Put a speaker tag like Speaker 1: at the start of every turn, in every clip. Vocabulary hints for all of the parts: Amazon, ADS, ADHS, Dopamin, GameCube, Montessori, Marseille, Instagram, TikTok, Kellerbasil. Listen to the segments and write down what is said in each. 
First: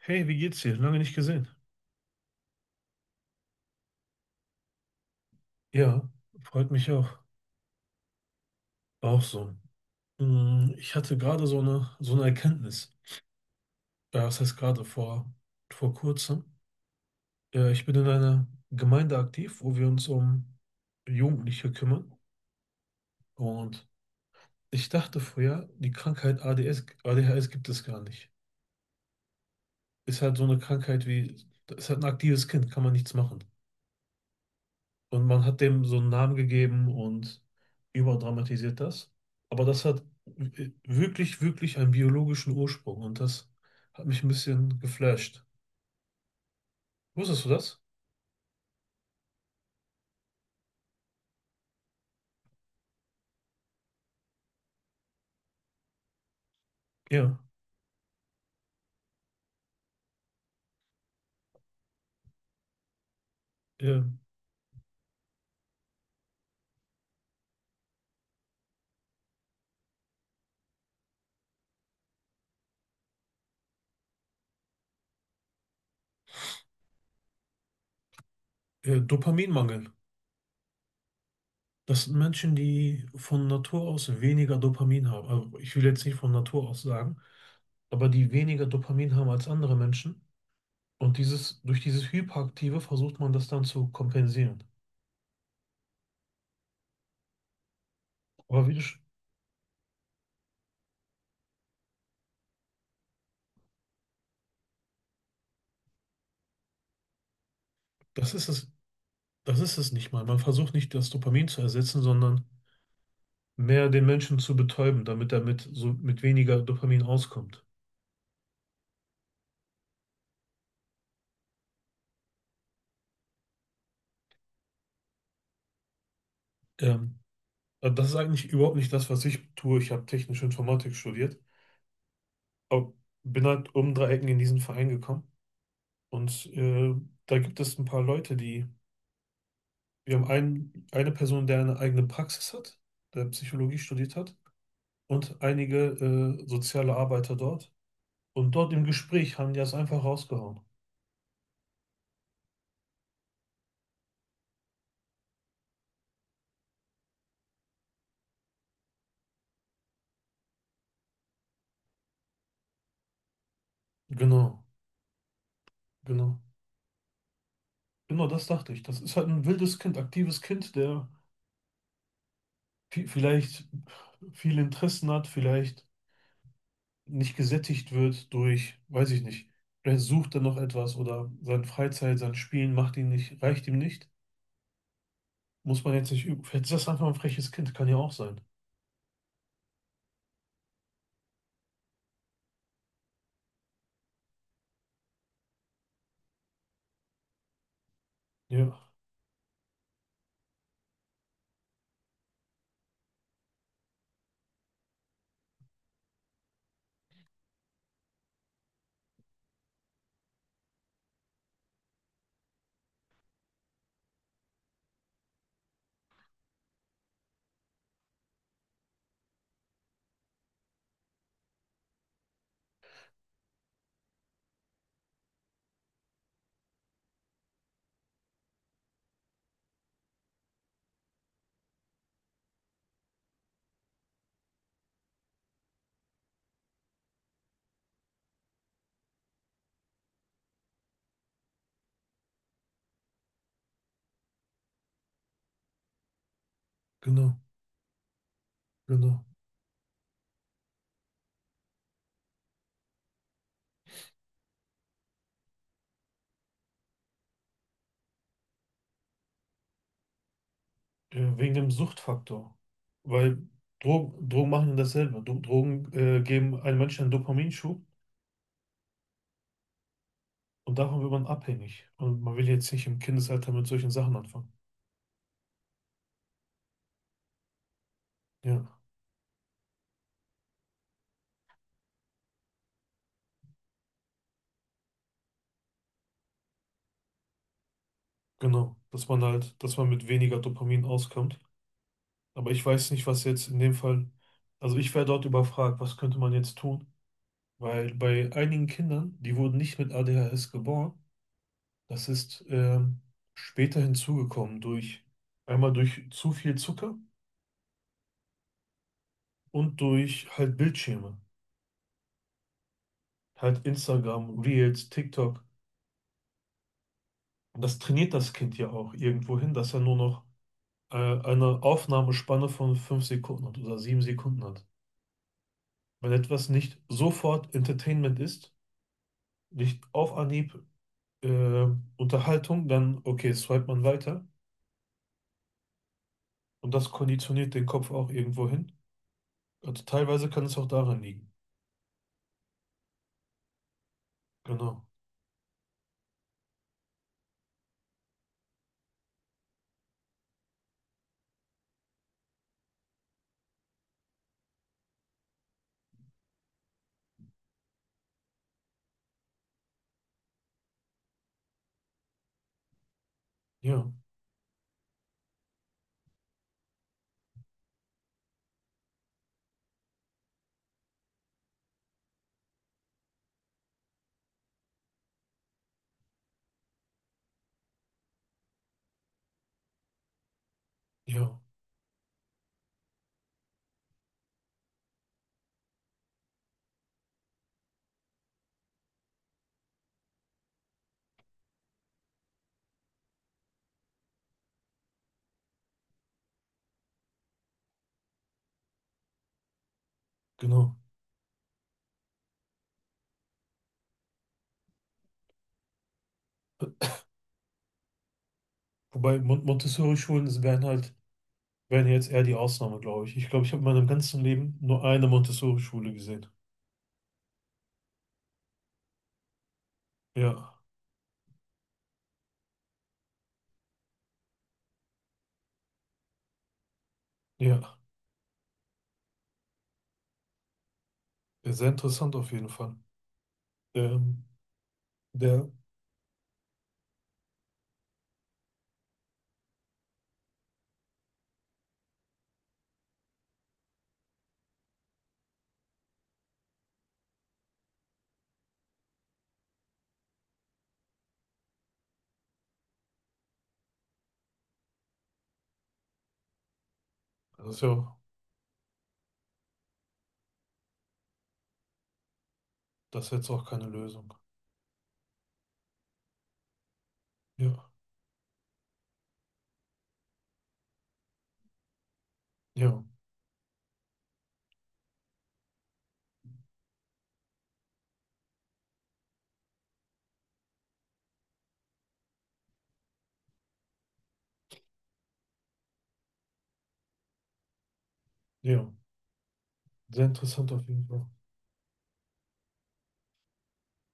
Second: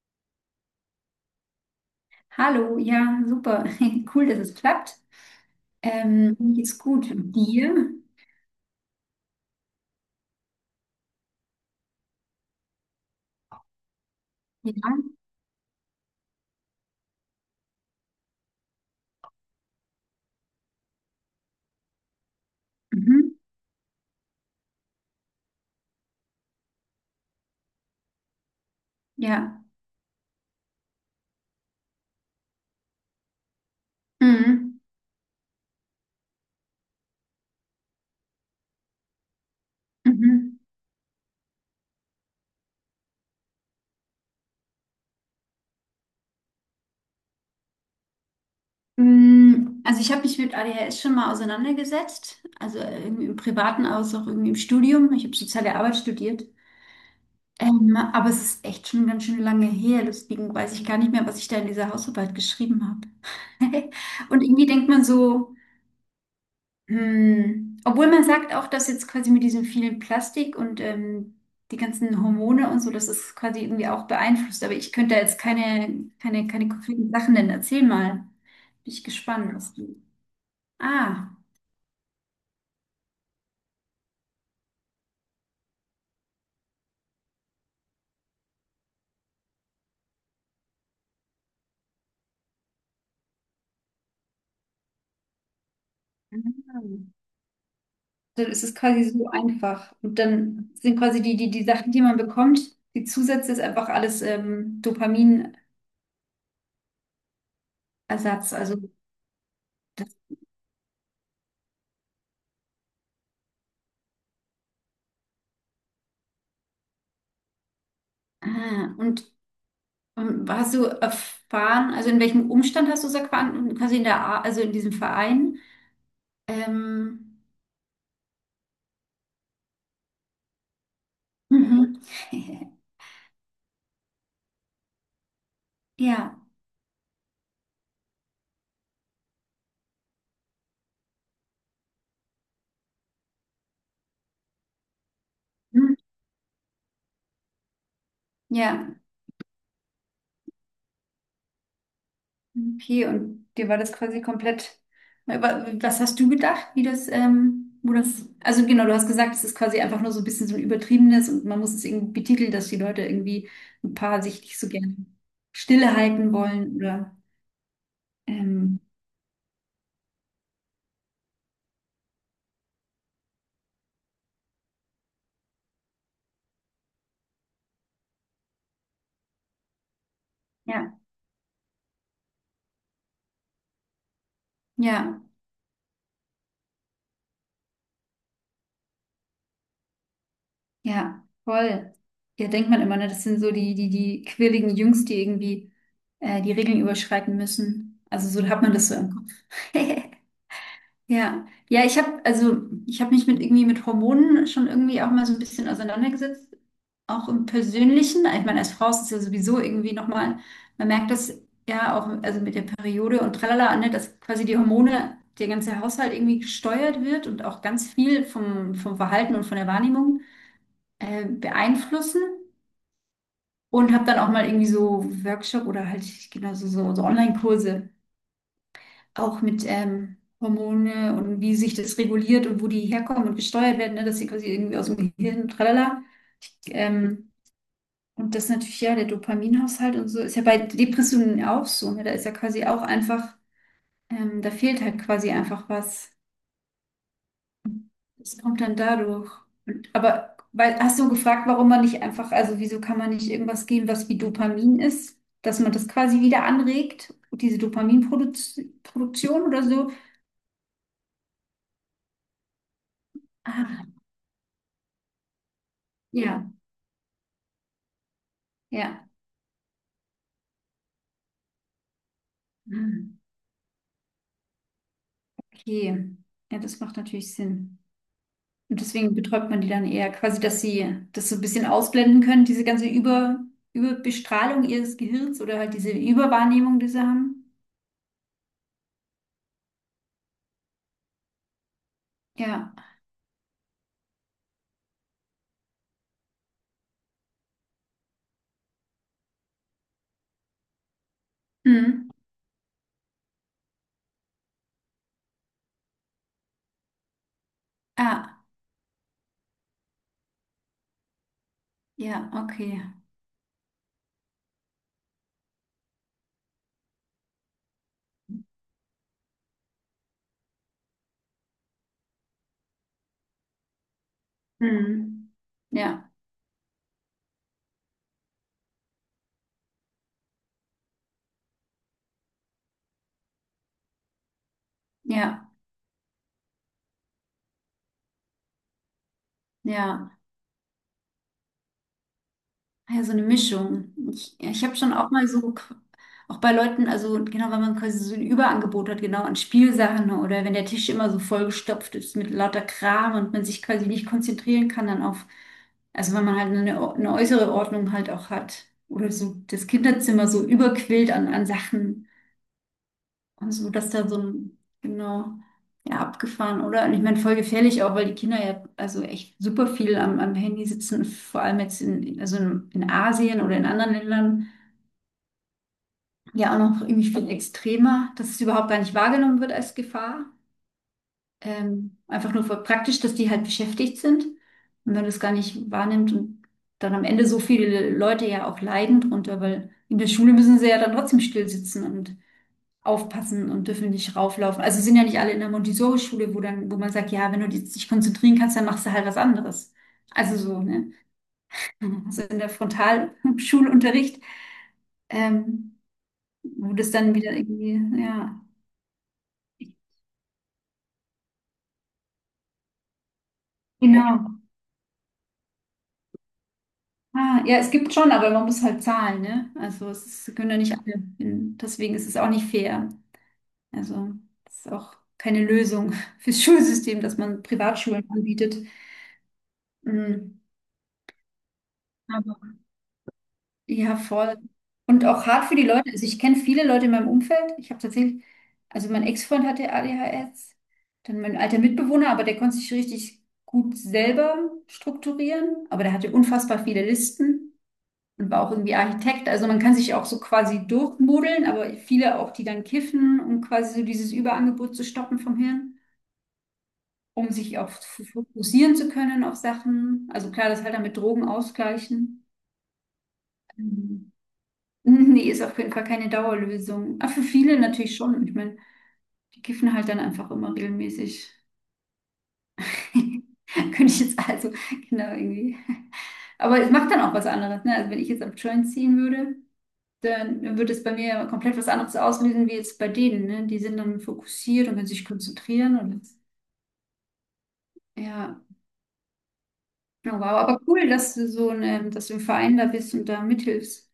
Speaker 1: Hey, wie geht's dir? Lange nicht gesehen.
Speaker 2: Hallo, ja, super. Cool, dass es klappt.
Speaker 1: Ja,
Speaker 2: Mir
Speaker 1: freut
Speaker 2: geht's
Speaker 1: mich
Speaker 2: gut.
Speaker 1: auch.
Speaker 2: Dir?
Speaker 1: Auch so. Mm, ich hatte gerade so eine Erkenntnis. Ja, das heißt
Speaker 2: Ja.
Speaker 1: vor kurzem. Ja, ich bin in einer Gemeinde aktiv, wo wir uns um Jugendliche kümmern.
Speaker 2: Mhm.
Speaker 1: Und ich dachte früher, die Krankheit ADS, ADHS gibt es gar nicht.
Speaker 2: Ja.
Speaker 1: Ist halt so eine Krankheit wie, ist halt ein aktives Kind, kann man nichts machen.
Speaker 2: Mhm.
Speaker 1: Und man hat dem so einen Namen gegeben und überdramatisiert das. Aber das hat
Speaker 2: Mhm.
Speaker 1: wirklich, wirklich einen biologischen Ursprung, und das hat mich ein bisschen geflasht. Wusstest du das?
Speaker 2: Also ich habe mich mit ADHS schon mal auseinandergesetzt, also irgendwie im Privaten aus, auch irgendwie im Studium. Ich habe soziale Arbeit studiert.
Speaker 1: Ja.
Speaker 2: Aber es ist echt schon ganz schön lange her, deswegen weiß ich gar nicht mehr, was ich da in dieser Hausarbeit geschrieben habe.
Speaker 1: Äh,
Speaker 2: Und irgendwie denkt man so. Hm. Obwohl man sagt auch, dass jetzt quasi mit diesem vielen Plastik und die ganzen Hormone und so, dass es quasi irgendwie auch beeinflusst. Aber ich könnte da jetzt keine konkreten Sachen nennen. Erzähl mal. Bin ich gespannt, was
Speaker 1: Dopaminmangel.
Speaker 2: du. Ah.
Speaker 1: Das sind Menschen, die von Natur aus weniger Dopamin haben. Also ich will jetzt nicht von Natur aus sagen, aber die weniger Dopamin haben als andere Menschen. Und dieses, durch dieses Hyperaktive versucht man das dann zu kompensieren.
Speaker 2: Ah. Dann ist
Speaker 1: Aber wie
Speaker 2: es
Speaker 1: du,
Speaker 2: quasi so einfach. Und dann sind quasi die Sachen, die man bekommt, die Zusätze ist einfach alles, Dopaminersatz.
Speaker 1: das ist
Speaker 2: Also
Speaker 1: es, das ist es
Speaker 2: das,
Speaker 1: nicht mal. Man versucht nicht, das Dopamin zu ersetzen, sondern mehr den Menschen zu betäuben, damit er mit, so, mit weniger Dopamin auskommt.
Speaker 2: ah, und hast du erfahren, also in welchem Umstand hast du es erfahren? Quasi in der, also in diesem Verein?
Speaker 1: Ähm,
Speaker 2: Ähm,
Speaker 1: also das ist eigentlich überhaupt nicht das, was ich tue. Ich habe technische Informatik studiert,
Speaker 2: mhm.
Speaker 1: aber bin halt um drei Ecken in diesen Verein gekommen.
Speaker 2: Ja,
Speaker 1: Und da gibt es ein paar Leute, die, wir haben einen, eine Person, der eine eigene Praxis hat, der Psychologie studiert hat, und einige
Speaker 2: hm,
Speaker 1: soziale Arbeiter dort. Und dort im
Speaker 2: ja,
Speaker 1: Gespräch haben die das einfach rausgehauen.
Speaker 2: okay. Und dir war das quasi komplett. Aber was hast du gedacht, wie das, wo das, also genau, du hast gesagt, es ist quasi einfach nur so ein bisschen so ein übertriebenes und man muss es irgendwie betiteln, dass die Leute irgendwie ein paar sich nicht
Speaker 1: Genau,
Speaker 2: so gerne stille halten
Speaker 1: genau.
Speaker 2: wollen oder,
Speaker 1: Genau, das dachte
Speaker 2: ähm,
Speaker 1: ich. Das ist halt ein wildes Kind, aktives Kind, der vielleicht viele Interessen hat, vielleicht nicht gesättigt wird durch, weiß ich nicht, vielleicht sucht er noch etwas
Speaker 2: ja,
Speaker 1: oder seine Freizeit, sein Spielen macht ihn nicht, reicht ihm nicht.
Speaker 2: ja.
Speaker 1: Muss man jetzt nicht üben. Vielleicht ist das einfach ein freches Kind, kann ja auch sein.
Speaker 2: Ja, voll. Ja, denkt man immer, ne? Das sind so die quirligen Jungs, die irgendwie die Regeln überschreiten müssen. Also so hat man das
Speaker 1: Ja,
Speaker 2: so im Kopf. Ja, ja, ich habe mich mit irgendwie mit Hormonen schon irgendwie auch mal so ein bisschen auseinandergesetzt, auch im Persönlichen. Ich meine, als Frau ist es ja sowieso irgendwie nochmal, man merkt das ja auch, also mit der Periode und tralala, ne, dass quasi die Hormone, der ganze Haushalt irgendwie gesteuert wird und auch ganz viel vom, vom Verhalten und von der Wahrnehmung beeinflussen und habe dann auch mal irgendwie so Workshop oder halt genau so Online-Kurse auch mit Hormone und wie sich das reguliert und wo die herkommen und gesteuert werden, ne, dass sie quasi irgendwie aus dem Gehirn, tralala. Ähm, und das natürlich, ja, der Dopaminhaushalt und so ist ja bei Depressionen auch so, ne? Da ist ja quasi auch einfach, da fehlt halt quasi einfach was.
Speaker 1: genau,
Speaker 2: Das kommt dann
Speaker 1: genau.
Speaker 2: dadurch. Und, aber weil, hast du gefragt, warum man nicht einfach, also wieso kann man nicht irgendwas geben, was wie Dopamin ist, dass man das quasi wieder anregt, diese Dopaminproduktion oder so?
Speaker 1: Ja, wegen dem Suchtfaktor. Weil
Speaker 2: Ah,
Speaker 1: Drogen, Drogen machen ja dasselbe. Drogen
Speaker 2: ja,
Speaker 1: geben einem Menschen einen Dopaminschub,
Speaker 2: ja.
Speaker 1: und davon wird man abhängig. Und man will jetzt nicht im
Speaker 2: Hm.
Speaker 1: Kindesalter mit solchen Sachen anfangen.
Speaker 2: Okay. Ja, das macht natürlich Sinn.
Speaker 1: Ja,
Speaker 2: Und deswegen betäubt man die dann eher quasi, dass sie das so ein bisschen ausblenden können, diese ganze Über, Überbestrahlung ihres Gehirns oder halt diese Überwahrnehmung, die sie haben.
Speaker 1: genau. Dass man halt, dass man mit weniger Dopamin auskommt. Aber ich
Speaker 2: Ja.
Speaker 1: weiß nicht, was jetzt in dem Fall, also ich wäre dort überfragt, was könnte man jetzt tun? Weil bei einigen Kindern, die wurden nicht mit ADHS geboren, das
Speaker 2: Hm.
Speaker 1: ist später hinzugekommen durch, einmal durch zu viel Zucker
Speaker 2: Ah,
Speaker 1: und durch halt Bildschirme.
Speaker 2: ja, okay.
Speaker 1: Halt Instagram, Reels, TikTok. Und das trainiert das Kind ja auch irgendwo hin, dass er nur noch eine Aufnahmespanne von 5 Sekunden hat oder 7 Sekunden hat.
Speaker 2: Hm. Ja,
Speaker 1: Wenn etwas nicht sofort Entertainment ist, nicht auf Anhieb äh, Unterhaltung, dann okay, swipe man weiter.
Speaker 2: ja,
Speaker 1: Und das konditioniert den Kopf auch irgendwo hin. Also
Speaker 2: ja.
Speaker 1: teilweise kann es auch daran liegen.
Speaker 2: Ah, ja, so eine Mischung. Ich habe
Speaker 1: Genau.
Speaker 2: schon auch mal so, qu- auch bei Leuten, also genau, wenn man quasi so ein Überangebot hat, genau, an Spielsachen oder wenn der Tisch immer so vollgestopft ist mit lauter Kram und man sich quasi nicht konzentrieren kann dann auf, also wenn man halt eine, eine äußere Ordnung halt auch hat. Oder so das Kinderzimmer so überquillt an, an Sachen. Also,
Speaker 1: Ja,
Speaker 2: dass da so ein, genau, ja, abgefahren, oder? Und ich meine, voll gefährlich auch, weil die Kinder ja, also echt super viel am, am Handy sitzen, vor allem jetzt in, also in Asien oder in anderen Ländern, ja, auch noch irgendwie viel extremer, dass es überhaupt gar nicht wahrgenommen wird als Gefahr.
Speaker 1: ja,
Speaker 2: Einfach nur voll praktisch, dass die halt beschäftigt sind und man das gar nicht wahrnimmt und dann am Ende so viele Leute ja auch leiden drunter, weil in der Schule müssen sie ja dann trotzdem still sitzen und aufpassen und dürfen nicht rauflaufen. Also sind ja nicht alle in der Montessori-Schule, wo dann, wo man sagt, ja, wenn du dich nicht konzentrieren kannst, dann machst du halt was anderes. Also so,
Speaker 1: genau.
Speaker 2: ne? Also in der Frontalschulunterricht, ähm, wo das dann wieder irgendwie, ja,
Speaker 1: Wobei Montessori-Schulen das wären halt, wären jetzt eher die Ausnahme, glaube ich. Ich glaube, ich habe in meinem ganzen
Speaker 2: genau.
Speaker 1: Leben nur eine Montessori-Schule gesehen.
Speaker 2: Ah, ja, es gibt schon, aber man muss halt zahlen, ne? Also es ist- können ja
Speaker 1: Ja,
Speaker 2: nicht alle, in, deswegen ist es auch nicht fair. Also es ist auch keine Lösung fürs Schulsystem, dass man
Speaker 1: ja.
Speaker 2: Privatschulen anbietet. Mm.
Speaker 1: Ja, sehr interessant auf jeden Fall.
Speaker 2: Ja,
Speaker 1: Ähm,
Speaker 2: voll. Und auch hart
Speaker 1: der,
Speaker 2: für die Leute. Also ich kenne viele Leute in meinem Umfeld. Ich habe tatsächlich, also mein Ex-Freund hatte ADHS, dann mein alter Mitbewohner, aber der konnte sich richtig gut selber strukturieren, aber der hatte unfassbar viele Listen und war auch irgendwie Architekt. Also man kann sich auch so quasi durchmodeln, aber viele auch, die dann kiffen, um quasi so dieses Überangebot zu stoppen vom Hirn, um
Speaker 1: das
Speaker 2: sich
Speaker 1: ist
Speaker 2: auch
Speaker 1: ja,
Speaker 2: f- fokussieren zu können auf Sachen. Also klar, das halt dann mit Drogen ausgleichen.
Speaker 1: das ist jetzt auch keine
Speaker 2: Ähm,
Speaker 1: Lösung.
Speaker 2: Mhm, nee, ist auf jeden Fall keine Dauerlösung. Aber für viele
Speaker 1: Ja,
Speaker 2: natürlich schon. Ich meine, die kiffen halt dann einfach immer regelmäßig.
Speaker 1: ja,
Speaker 2: Könnte ich jetzt also, genau, irgendwie. Aber es macht dann auch was anderes, ne? Also wenn ich jetzt am Joint ziehen würde, dann würde es bei mir ja komplett was anderes auslösen, wie jetzt bei denen, ne? Die sind dann fokussiert und können sich konzentrieren und ja.
Speaker 1: ja. Sehr
Speaker 2: Oh, wow,
Speaker 1: interessant
Speaker 2: aber
Speaker 1: auf jeden
Speaker 2: cool,
Speaker 1: Fall.
Speaker 2: dass du so eine, dass du im Verein da bist und da mithilfst.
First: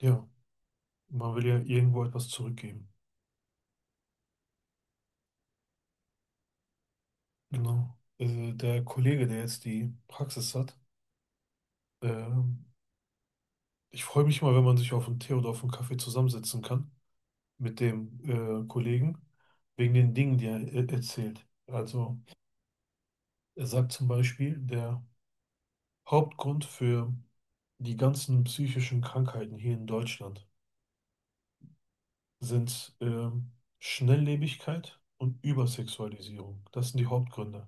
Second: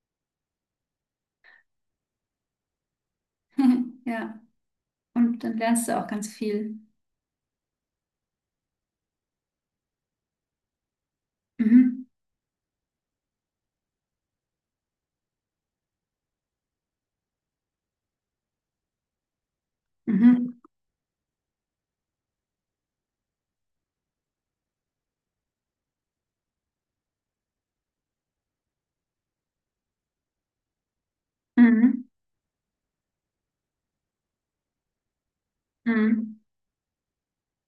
Speaker 1: Ja, man will ja irgendwo etwas zurückgeben.
Speaker 2: Ja. Und dann lernst du auch ganz viel.
Speaker 1: Genau. Der Kollege, der jetzt die Praxis hat,
Speaker 2: Mhm.
Speaker 1: ähm, ich freue mich mal, wenn man sich auf einen Tee oder auf einen Kaffee zusammensetzen kann mit dem Kollegen, wegen den Dingen, die er
Speaker 2: Mhm.
Speaker 1: erzählt. Also er sagt zum Beispiel, der Hauptgrund für die ganzen psychischen Krankheiten hier in Deutschland
Speaker 2: Mhm.
Speaker 1: sind Schnelllebigkeit und
Speaker 2: Mhm.
Speaker 1: Übersexualisierung. Das sind die Hauptgründe.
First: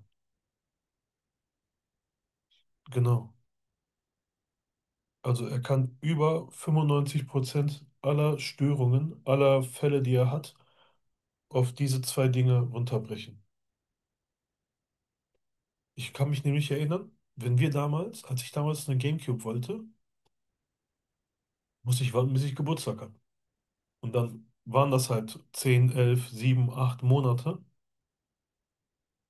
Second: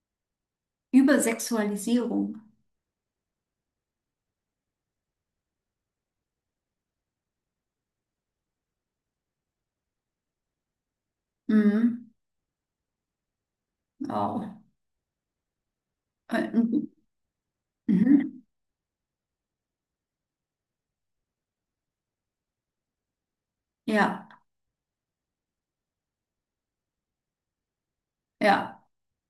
Speaker 2: Übersexualisierung.
Speaker 1: Genau. Also er kann über 95% aller Störungen, aller Fälle, die er hat, auf diese
Speaker 2: Mhm.
Speaker 1: zwei Dinge runterbrechen.
Speaker 2: Wow.
Speaker 1: Ich kann mich nämlich
Speaker 2: Mhm.
Speaker 1: erinnern, wenn wir damals, als
Speaker 2: Mhm.
Speaker 1: ich damals eine GameCube wollte, musste ich warten, bis ich Geburtstag habe. Und
Speaker 2: Ja,
Speaker 1: dann waren das halt 10, 11, 7, 8 Monate.
Speaker 2: ja.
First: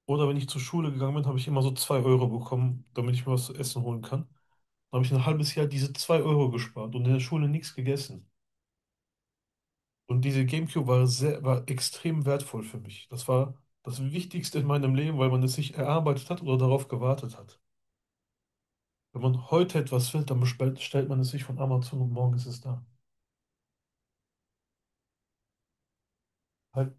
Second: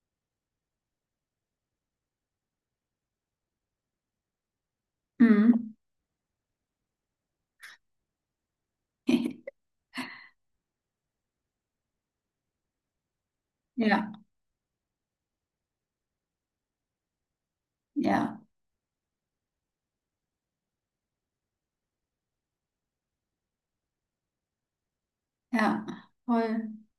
Speaker 1: Oder wenn ich zur Schule gegangen bin, habe ich immer so 2 Euro bekommen, damit ich mir was zu essen holen kann. Dann habe ich ein halbes Jahr
Speaker 2: Mhm.
Speaker 1: diese 2 Euro gespart und in der Schule nichts gegessen. Und diese GameCube war sehr, war extrem wertvoll für mich. Das war das
Speaker 2: Ja,
Speaker 1: Wichtigste in meinem Leben, weil man es sich erarbeitet hat oder darauf gewartet hat.
Speaker 2: ja,
Speaker 1: Wenn man heute etwas will, dann bestellt, stellt man es sich von Amazon, und morgen ist es da.
Speaker 2: ja. Voll.
Speaker 1: Halt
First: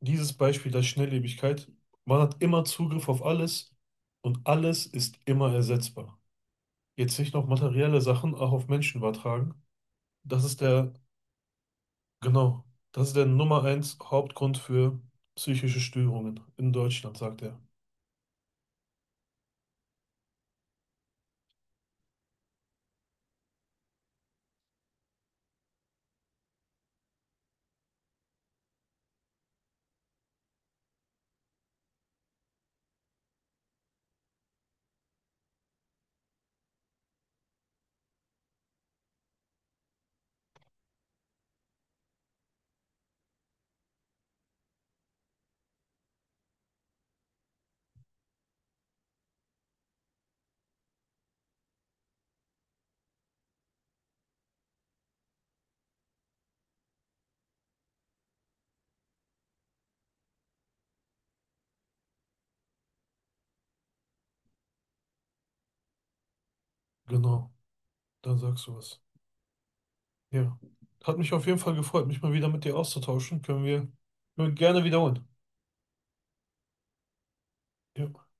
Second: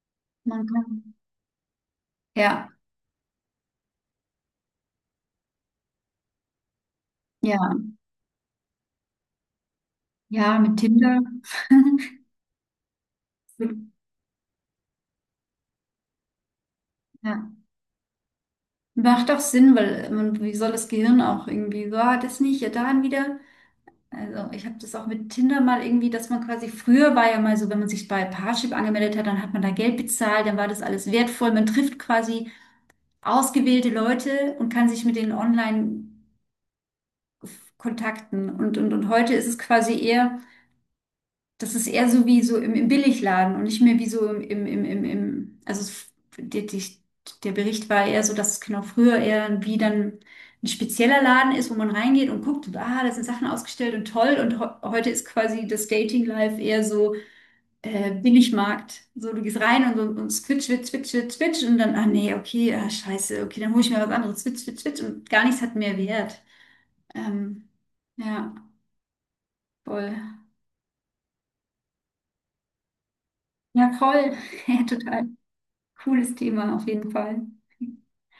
Speaker 1: dieses
Speaker 2: Man
Speaker 1: Beispiel der
Speaker 2: kann.
Speaker 1: Schnelllebigkeit. Man hat immer
Speaker 2: Ja,
Speaker 1: Zugriff auf alles und alles ist immer ersetzbar. Jetzt nicht noch
Speaker 2: ja.
Speaker 1: materielle Sachen auch auf Menschen übertragen. Das
Speaker 2: Ja,
Speaker 1: ist
Speaker 2: mit
Speaker 1: der,
Speaker 2: Tinder.
Speaker 1: genau, das ist der Nummer eins Hauptgrund für psychische Störungen in Deutschland, sagt
Speaker 2: Ja.
Speaker 1: er.
Speaker 2: Macht doch Sinn, weil man, wie soll das Gehirn auch irgendwie, so, ah, das nicht, ja, dann wieder. Also ich habe das auch mit Tinder mal irgendwie, dass man quasi früher war ja mal so, wenn man sich bei Parship angemeldet hat, dann hat man da Geld bezahlt, dann war das alles wertvoll. Man trifft quasi ausgewählte Leute und kann sich mit denen online kontakten. Und, und heute ist es quasi eher, das ist eher so wie so im, im Billigladen und nicht mehr wie so im also es- die, die, der Bericht war eher so, dass es genau früher eher wie dann ein spezieller Laden ist, wo man reingeht und guckt und ah, da sind Sachen ausgestellt und toll. Und ho heute ist quasi das Dating-Life eher so, Billigmarkt. So, du gehst rein und, so und switch und dann, ah nee, okay, ah, scheiße, okay, dann hole ich mir was anderes, switch und gar nichts hat mehr Wert.
Speaker 1: Genau,
Speaker 2: Ähm,
Speaker 1: dann
Speaker 2: ja,
Speaker 1: sagst du was.
Speaker 2: voll.
Speaker 1: Ja. Hat mich auf jeden Fall gefreut, mich mal wieder mit dir auszutauschen.
Speaker 2: Ja, voll.
Speaker 1: Können wir gerne
Speaker 2: Ja,
Speaker 1: wiederholen.
Speaker 2: total cooles Thema auf jeden Fall.
Speaker 1: Ja.